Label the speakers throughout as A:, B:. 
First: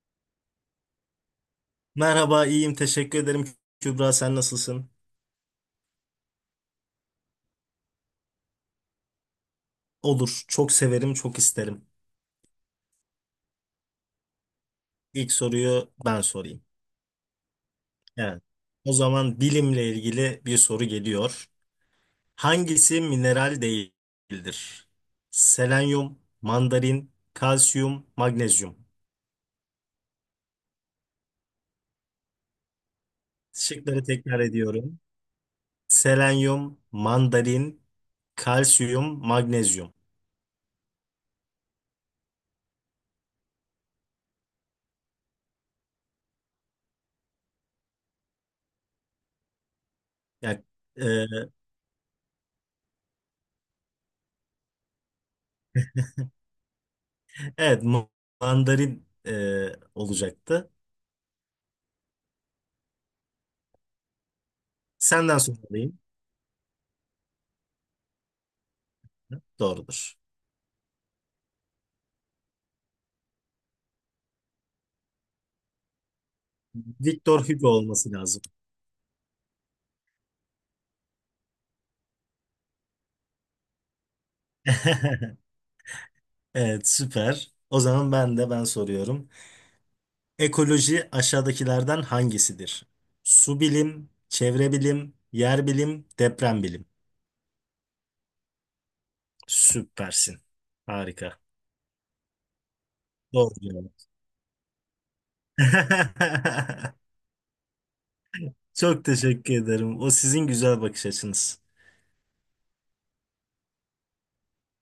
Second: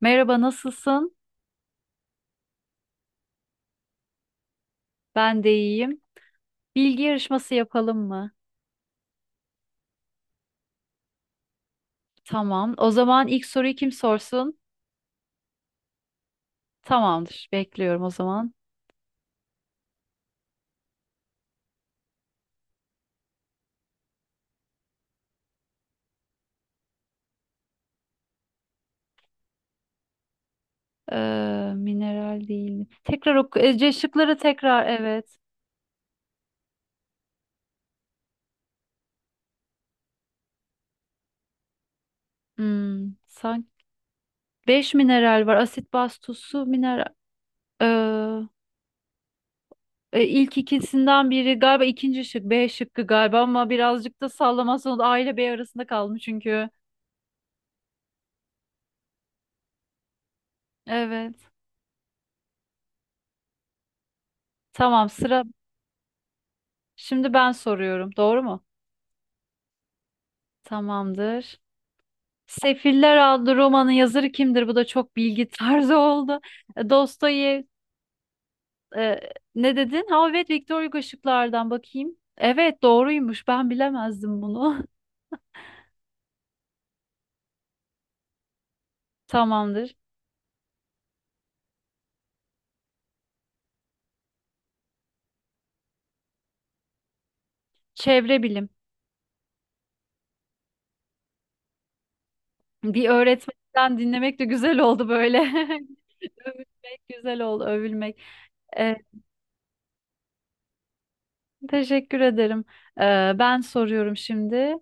A: Merhaba, nasılsın?
B: Merhaba, iyiyim. Teşekkür ederim. Kübra, sen nasılsın?
A: Ben de iyiyim. Bilgi yarışması yapalım mı?
B: Olur. Çok severim, çok isterim.
A: Tamam. O zaman ilk soruyu kim sorsun?
B: İlk soruyu ben sorayım.
A: Tamamdır. Bekliyorum o
B: Evet.
A: zaman.
B: O zaman bilimle ilgili bir soru geliyor. Hangisi mineral değildir? Selenyum, mandarin, kalsiyum, magnezyum.
A: Mineral değil. Tekrar oku. Ece
B: Şıkları
A: şıkları
B: tekrar
A: tekrar.
B: ediyorum.
A: Evet.
B: Selenyum, mandarin, kalsiyum, magnezyum.
A: Hmm, sanki beş mineral var. Asit, baz, tuz, su, mineral. Ee, ilk
B: Yani, e,
A: ikisinden biri galiba ikinci şık. B şıkkı galiba ama birazcık da sallamazsan o da A ile B arasında kaldım çünkü.
B: evet, mandarin olacaktı.
A: Evet. Tamam
B: Senden
A: sıra.
B: sorayım.
A: Şimdi ben soruyorum. Doğru mu?
B: Doğrudur.
A: Tamamdır. Sefiller adlı romanın yazarı kimdir? Bu da çok bilgi tarzı oldu. E,
B: Victor
A: Dostoyev
B: Hugo olması lazım.
A: e, ne dedin? Ha evet, Victor Hugo şıklardan bakayım. Evet doğruymuş. Ben bilemezdim bunu.
B: Evet, süper. O zaman ben soruyorum.
A: Tamamdır.
B: Ekoloji aşağıdakilerden hangisidir? Su bilim, çevre bilim, yer bilim, deprem bilim.
A: Çevre bilim.
B: Süpersin. Harika.
A: Bir
B: Doğru cevap.
A: öğretmenden dinlemek de güzel oldu böyle. Övülmek güzel oldu, övülmek. E,
B: Çok teşekkür ederim. O sizin güzel bakış açınız.
A: teşekkür ederim. E, ben soruyorum şimdi.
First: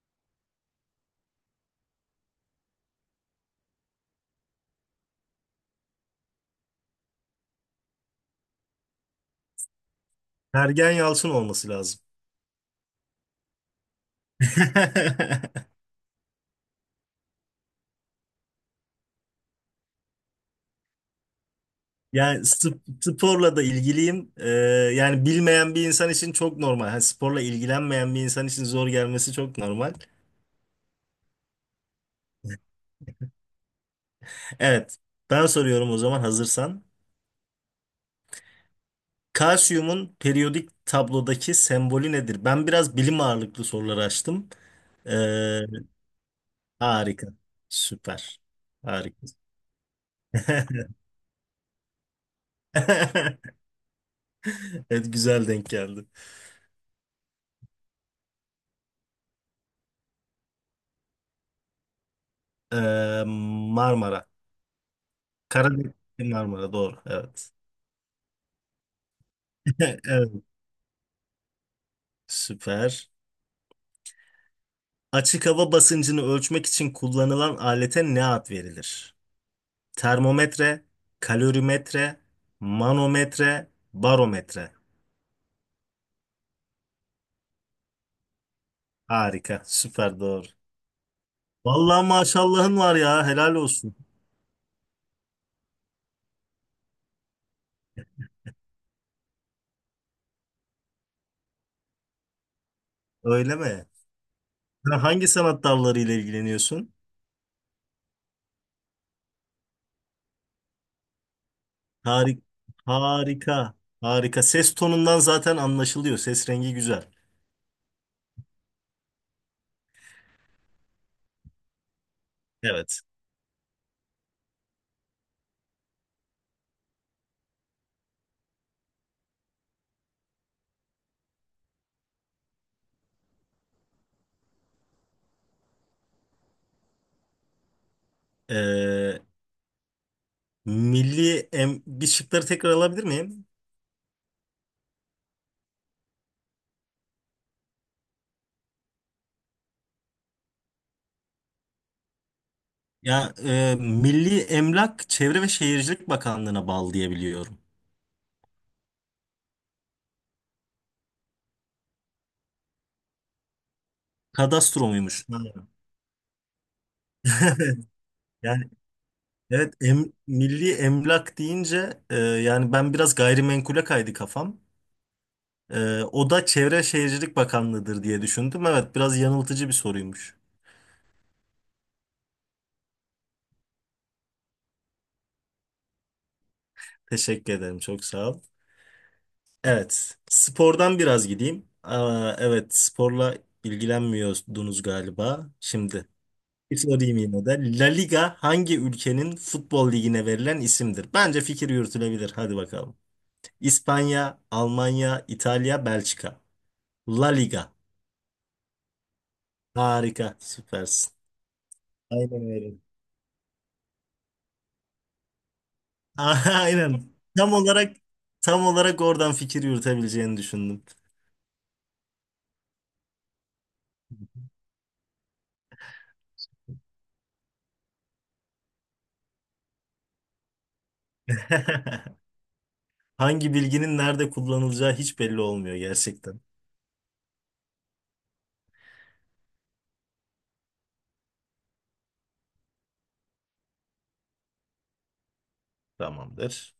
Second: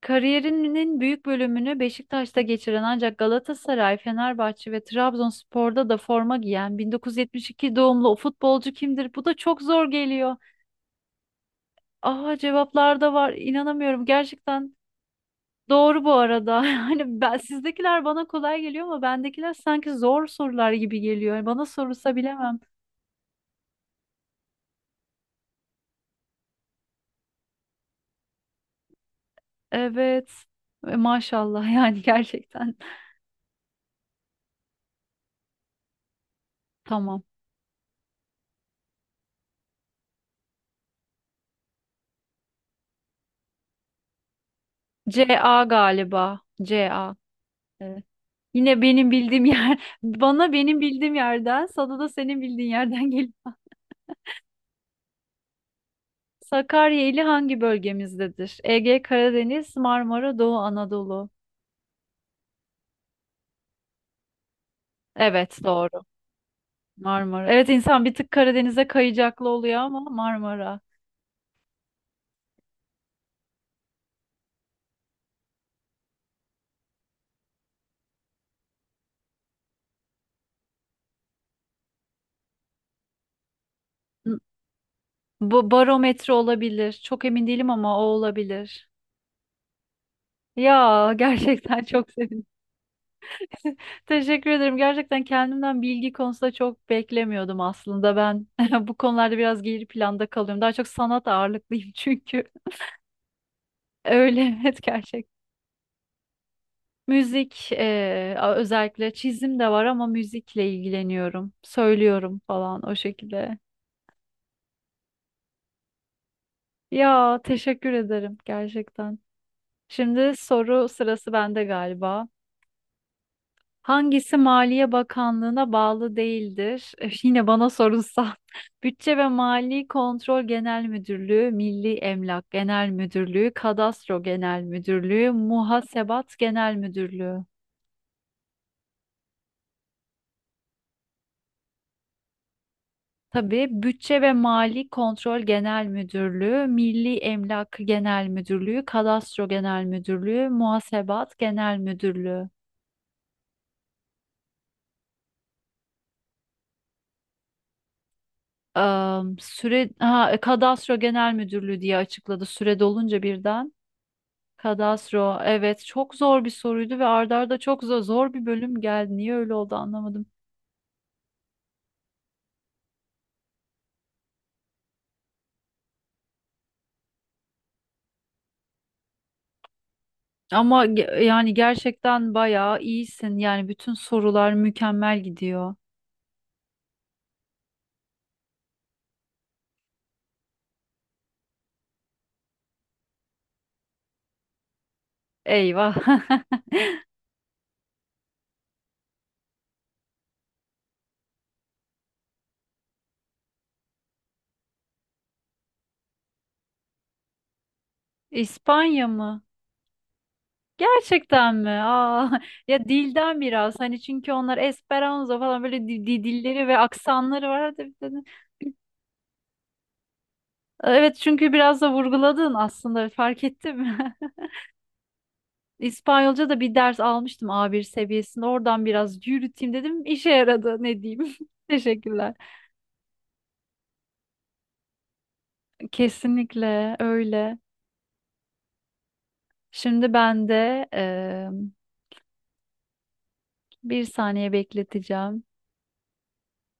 A: Kariyerinin büyük bölümünü Beşiktaş'ta geçiren ancak Galatasaray, Fenerbahçe ve Trabzonspor'da da forma giyen 1972 doğumlu o futbolcu kimdir? Bu da çok zor geliyor.
B: Ergen Yalçın olması lazım.
A: Aha cevaplar da var. İnanamıyorum. Gerçekten doğru bu arada. Hani ben sizdekiler bana kolay geliyor ama bendekiler sanki zor sorular gibi geliyor. Bana sorulsa
B: Yani
A: bilemem.
B: sporla da ilgiliyim. Yani bilmeyen bir insan için çok normal. Hani sporla ilgilenmeyen bir insan için zor gelmesi çok normal.
A: Evet. E, maşallah yani gerçekten.
B: Evet. Ben soruyorum o zaman hazırsan.
A: Tamam.
B: Kalsiyumun periyodik tablodaki sembolü nedir? Ben biraz bilim ağırlıklı sorular açtım.
A: C
B: Ee,
A: A galiba. C A.
B: harika.
A: Evet.
B: Süper.
A: Yine benim
B: Harika.
A: bildiğim yer, bana benim bildiğim yerden, sana da senin bildiğin yerden gelin.
B: Evet güzel denk geldi.
A: Sakarya ili hangi bölgemizdedir? Ege, Karadeniz, Marmara, Doğu Anadolu.
B: Marmara.
A: Evet,
B: Karadeniz
A: doğru.
B: Marmara doğru. Evet.
A: Marmara. Evet, insan bir tık Karadeniz'e kayacaklı oluyor ama
B: Evet.
A: Marmara.
B: Süper. Açık hava basıncını ölçmek için kullanılan alete ne ad verilir? Termometre, kalorimetre, manometre,
A: N-
B: barometre.
A: Bu barometre olabilir. Çok emin değilim ama o olabilir.
B: Harika, süper doğru.
A: Ya gerçekten
B: Vallahi
A: çok sevindim.
B: maşallahın var ya, helal olsun.
A: Teşekkür ederim. Gerçekten kendimden bilgi konusunda çok beklemiyordum aslında. Ben bu konularda biraz geri planda kalıyorum. Daha çok sanat ağırlıklıyım çünkü.
B: Öyle mi?
A: Öyle evet
B: Sen hangi
A: gerçekten.
B: sanat dallarıyla ilgileniyorsun?
A: Müzik özellikle çizim de var ama müzikle ilgileniyorum. Söylüyorum
B: Harika,
A: falan o
B: harika,
A: şekilde.
B: harika. Ses tonundan zaten anlaşılıyor. Ses rengi güzel.
A: Ya teşekkür ederim gerçekten. Şimdi soru sırası bende galiba.
B: Evet.
A: Hangisi Maliye Bakanlığı'na bağlı değildir? Yine bana sorulsa. Bütçe ve Mali Kontrol Genel Müdürlüğü, Milli Emlak Genel Müdürlüğü, Kadastro Genel Müdürlüğü, Muhasebat Genel Müdürlüğü.
B: Ee, milli em bir şıkları tekrar alabilir miyim?
A: Tabii, Bütçe ve Mali Kontrol Genel Müdürlüğü, Milli Emlak Genel Müdürlüğü, Kadastro Genel Müdürlüğü, Muhasebat Genel Müdürlüğü.
B: Ya Milli Emlak Çevre ve Şehircilik Bakanlığı'na bağlı diye biliyorum.
A: Am, süre ha, Kadastro Genel Müdürlüğü diye açıkladı süre dolunca birden.
B: Kadastro muymuş?
A: Kadastro.
B: Ha.
A: Evet, çok zor bir soruydu ve arda arda çok zor, zor bir
B: Yani
A: bölüm geldi. Niye öyle
B: evet
A: oldu anlamadım.
B: Milli Emlak deyince yani ben biraz gayrimenkule kaydı kafam. O da Çevre ve Şehircilik Bakanlığı'dır diye düşündüm. Evet biraz yanıltıcı bir soruymuş.
A: Yani gerçekten bayağı iyisin. Yani bütün sorular mükemmel gidiyor.
B: Teşekkür ederim çok sağ ol. Evet spordan biraz gideyim. Aa, evet sporla ilgilenmiyordunuz galiba
A: Eyvah.
B: şimdi. Bir sorayım yine de. La Liga hangi ülkenin futbol ligine verilen isimdir? Bence fikir yürütülebilir. Hadi bakalım. İspanya, Almanya, İtalya, Belçika. La Liga.
A: İspanya mı?
B: Harika, süpersin.
A: Gerçekten mi? Aa,
B: Aynen öyle.
A: ya dilden biraz hani çünkü onlar Esperanto falan böyle dilleri ve
B: Aynen.
A: aksanları
B: Tam
A: var. Hadi bir
B: olarak
A: tane-
B: tam olarak oradan fikir yürütebileceğini düşündüm.
A: Evet çünkü biraz da vurguladın aslında fark ettim. İspanyolca da bir ders almıştım A1 seviyesinde. Oradan biraz yürüteyim dedim. İşe yaradı ne diyeyim. Teşekkürler.
B: Hangi bilginin nerede kullanılacağı hiç belli olmuyor gerçekten.
A: Kesinlikle öyle. Şimdi ben de bir saniye bekleteceğim.
B: Tamamdır.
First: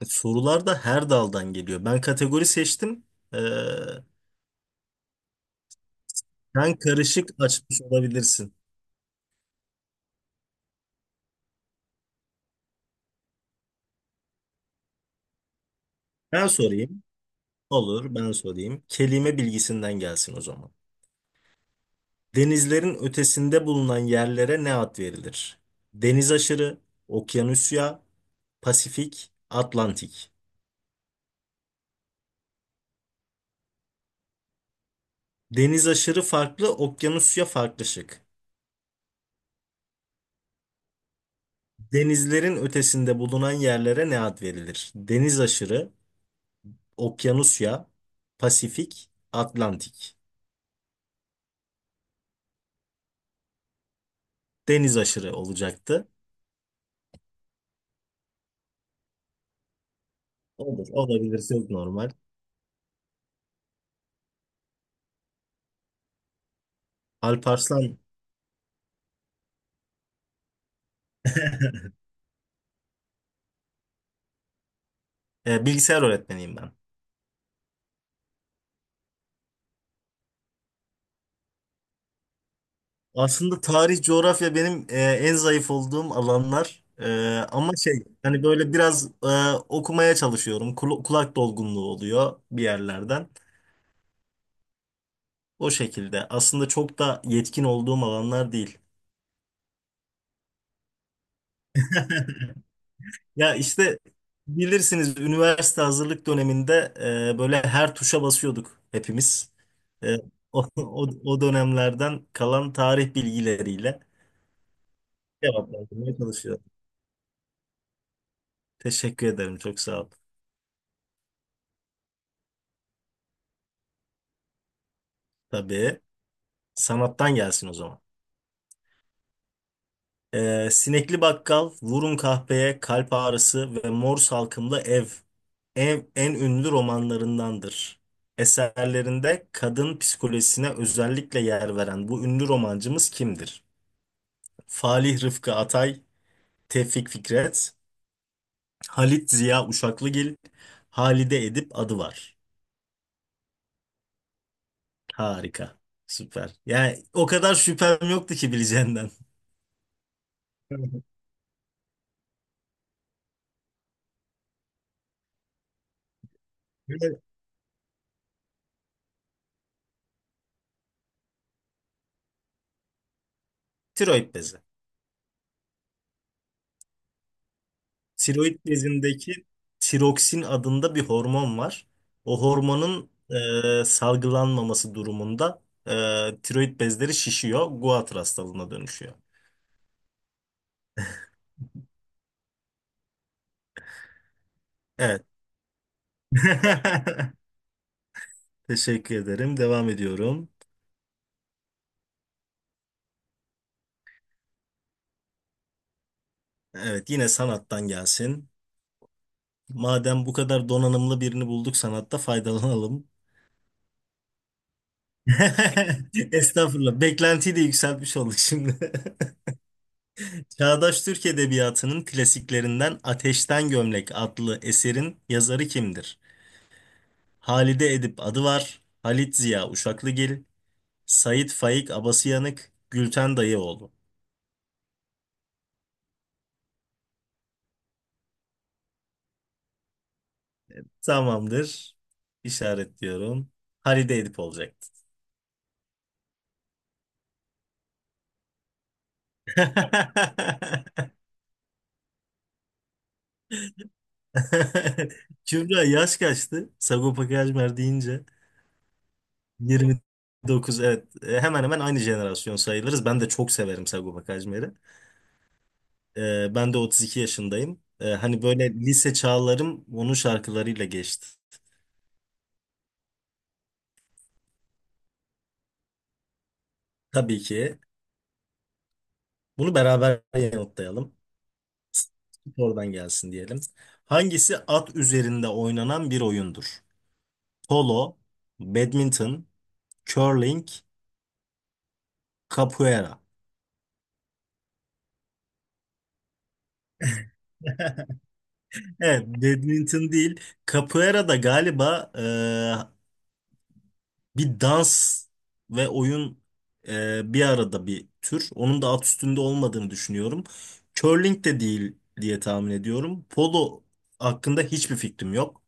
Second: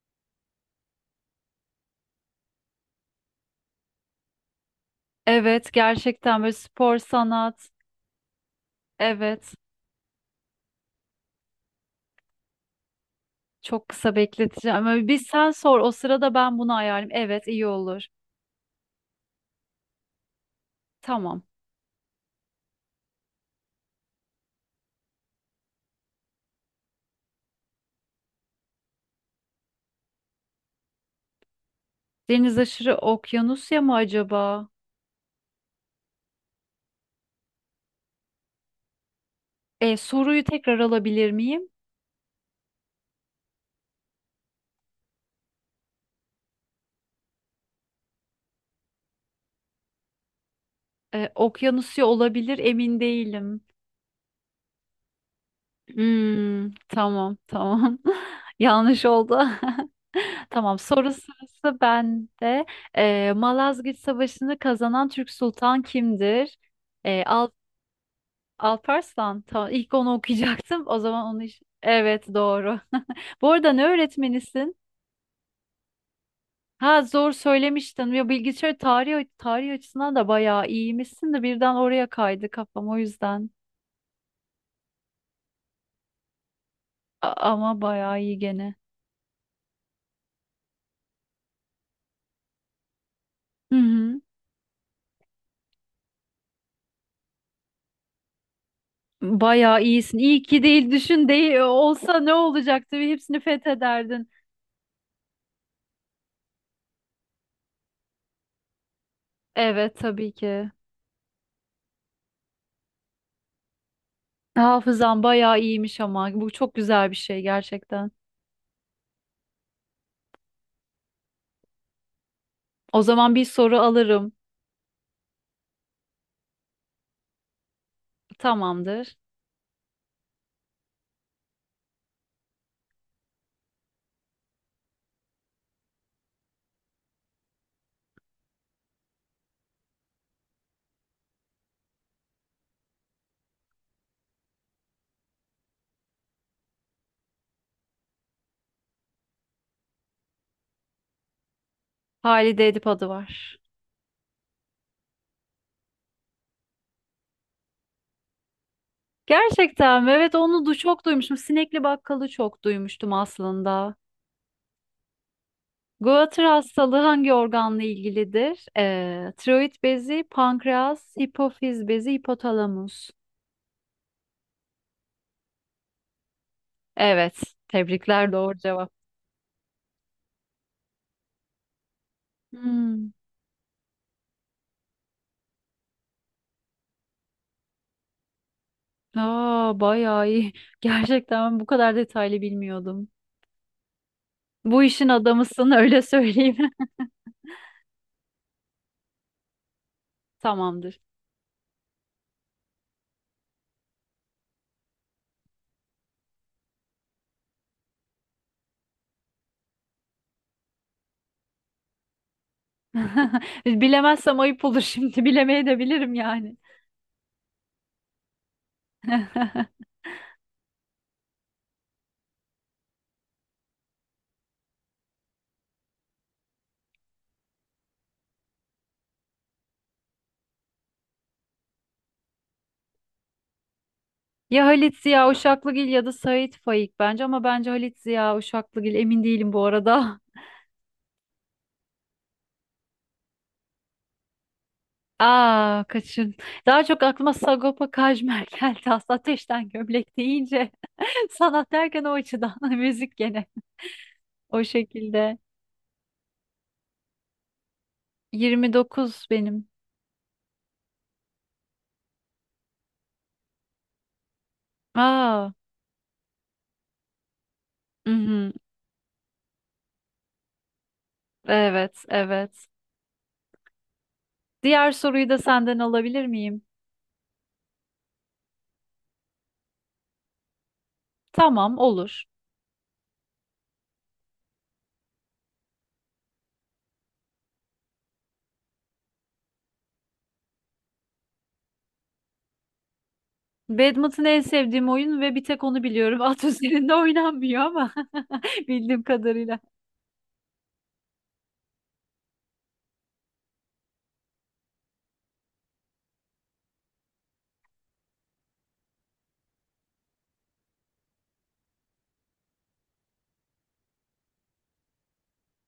B: Sorular da her daldan geliyor. Ben kategori seçtim. Ee,
A: Evet gerçekten böyle
B: sen
A: spor
B: karışık
A: sanat.
B: açmış olabilirsin.
A: Evet çok kısa bekleteceğim. Ama bir sen sor o sırada
B: Ben
A: ben bunu
B: sorayım.
A: ayarlayayım. Evet iyi olur.
B: Olur, ben sorayım. Kelime bilgisinden gelsin o zaman.
A: Tamam.
B: Denizlerin ötesinde bulunan yerlere ne ad verilir? Deniz aşırı, okyanusya, Pasifik, Atlantik.
A: Deniz aşırı okyanusya mı acaba?
B: Deniz aşırı farklı, okyanusya farklı şık.
A: E, soruyu tekrar alabilir miyim?
B: Denizlerin ötesinde bulunan yerlere ne ad verilir? Deniz aşırı, okyanusya, Pasifik, Atlantik.
A: E, okyanusya olabilir, emin değilim.
B: Deniz aşırı olacaktı.
A: Hmm, tamam, tamam. Yanlış oldu. Tamam
B: Olur,
A: soru
B: olabilir, çok
A: sırası
B: normal.
A: bende. Malazgirt Savaşı'nı kazanan Türk Sultan kimdir? Al
B: Alparslan,
A: Alparslan. Tamam, ilk onu okuyacaktım. O zaman onu... iş- Evet doğru. Bu arada ne öğretmenisin?
B: bilgisayar öğretmeniyim ben.
A: Ha zor söylemiştin. Ya bilgisayar tarih açısından da bayağı iyiymişsin de birden oraya kaydı kafam o yüzden.
B: Aslında tarih, coğrafya benim en zayıf olduğum alanlar. E, ama
A: Ama
B: şey
A: bayağı iyi
B: hani böyle
A: gene.
B: biraz okumaya çalışıyorum. Kulak dolgunluğu oluyor bir yerlerden.
A: Hı hı.
B: O şekilde. Aslında çok da yetkin olduğum alanlar değil.
A: Bayağı iyisin. İyi ki değil düşün değil olsa ne olacaktı? Hepsini
B: Ya işte
A: fethederdin.
B: bilirsiniz üniversite hazırlık döneminde böyle her tuşa basıyorduk hepimiz.
A: Evet
B: E,
A: tabii ki.
B: o dönemlerden kalan tarih bilgileriyle
A: Hafızan bayağı iyiymiş
B: cevaplandırmaya
A: ama bu
B: çalışıyorum.
A: çok güzel bir şey gerçekten.
B: Teşekkür ederim. Çok sağ ol.
A: O zaman bir soru alırım.
B: Tabii. Sanattan gelsin o zaman.
A: Tamamdır.
B: Sinekli bakkal, vurun kahpeye, kalp ağrısı ve mor salkımlı ev. Ev en ünlü romanlarındandır. Eserlerinde kadın psikolojisine özellikle yer veren bu ünlü romancımız kimdir? Falih Rıfkı Atay, Tevfik Fikret, Halit Ziya Uşaklıgil, Halide Edip adı var.
A: Halide Edip adı var.
B: Harika. Süper. Yani o kadar şüphem yoktu ki bileceğinden.
A: Gerçekten mi? Evet onu du çok duymuştum. Sinekli bakkalı çok duymuştum aslında. Goitre hastalığı
B: Evet. Böyle
A: hangi organla ilgilidir? Tiroid bezi, pankreas, hipofiz bezi, hipotalamus.
B: tiroid bezi.
A: Evet. Tebrikler, doğru
B: Tiroid
A: cevap.
B: bezindeki tiroksin adında bir hormon var. O hormonun
A: Hmm.
B: salgılanmaması durumunda e, tiroid bezleri şişiyor, Goitre hastalığına dönüşüyor.
A: Aa, bayağı iyi. Gerçekten ben bu kadar detaylı bilmiyordum. Bu işin
B: Evet.
A: adamısın öyle söyleyeyim.
B: Teşekkür ederim. Devam ediyorum.
A: Tamamdır.
B: Evet, yine sanattan gelsin. Madem bu kadar donanımlı birini bulduk sanatta faydalanalım.
A: Bilemezsem ayıp olur şimdi. Bilemeye de bilirim yani.
B: Estağfurullah. Beklentiyi de yükseltmiş olduk şimdi. Çağdaş Türk Edebiyatı'nın klasiklerinden Ateşten Gömlek adlı eserin yazarı kimdir? Halide Edip Adıvar, Halit Ziya Uşaklıgil, Sait Faik Abasıyanık, Gülten Dayıoğlu.
A: Ya Halit Ziya Uşaklıgil ya da Sait Faik bence, ama bence Halit Ziya Uşaklıgil, emin değilim bu arada.
B: Tamamdır. İşaretliyorum. Halide Edip olacaktı.
A: Aa kaçın. Daha çok aklıma Sagopa Kajmer geldi. Aslında ateşten gömlek deyince sanat derken o açıdan müzik gene o şekilde.
B: Kübra yaş kaçtı? Sagopa Kajmer deyince
A: 29 benim.
B: 29 evet. Hemen hemen aynı jenerasyon sayılırız. Ben de çok severim Sagopa Kajmer'i.
A: Aa.
B: Ben de 32 yaşındayım. Hani
A: Mhm.
B: böyle lise çağlarım onun şarkılarıyla geçti.
A: Evet, evet. Diğer soruyu da senden alabilir miyim?
B: Tabii ki. Bunu beraber yanıtlayalım.
A: Tamam, olur.
B: Oradan gelsin diyelim. Hangisi at üzerinde oynanan bir oyundur? Polo, badminton, curling, capoeira.
A: Badminton en sevdiğim oyun ve bir tek onu biliyorum. At üzerinde oynanmıyor ama bildiğim
B: Evet,
A: kadarıyla.
B: badminton değil. Capoeira da galiba bir dans ve oyun bir arada bir tür. Onun da alt üstünde olmadığını düşünüyorum. Curling de değil diye tahmin ediyorum. Polo hakkında hiçbir fikrim yok.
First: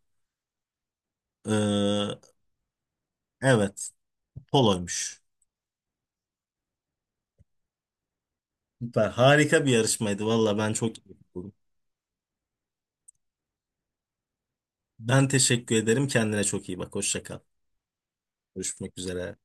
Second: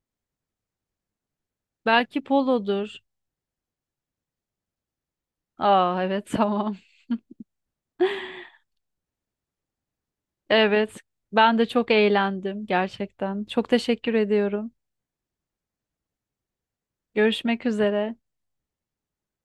B: Ee,
A: Belki polodur.
B: evet, poloymuş.
A: Aa, evet, tamam.
B: Süper, harika bir yarışmaydı. Valla ben
A: Evet,
B: çok iyi buldum.
A: ben de çok eğlendim gerçekten. Çok teşekkür ediyorum.
B: Ben teşekkür ederim. Kendine çok iyi bak. Hoşça kal.
A: Görüşmek üzere.
B: Görüşmek üzere.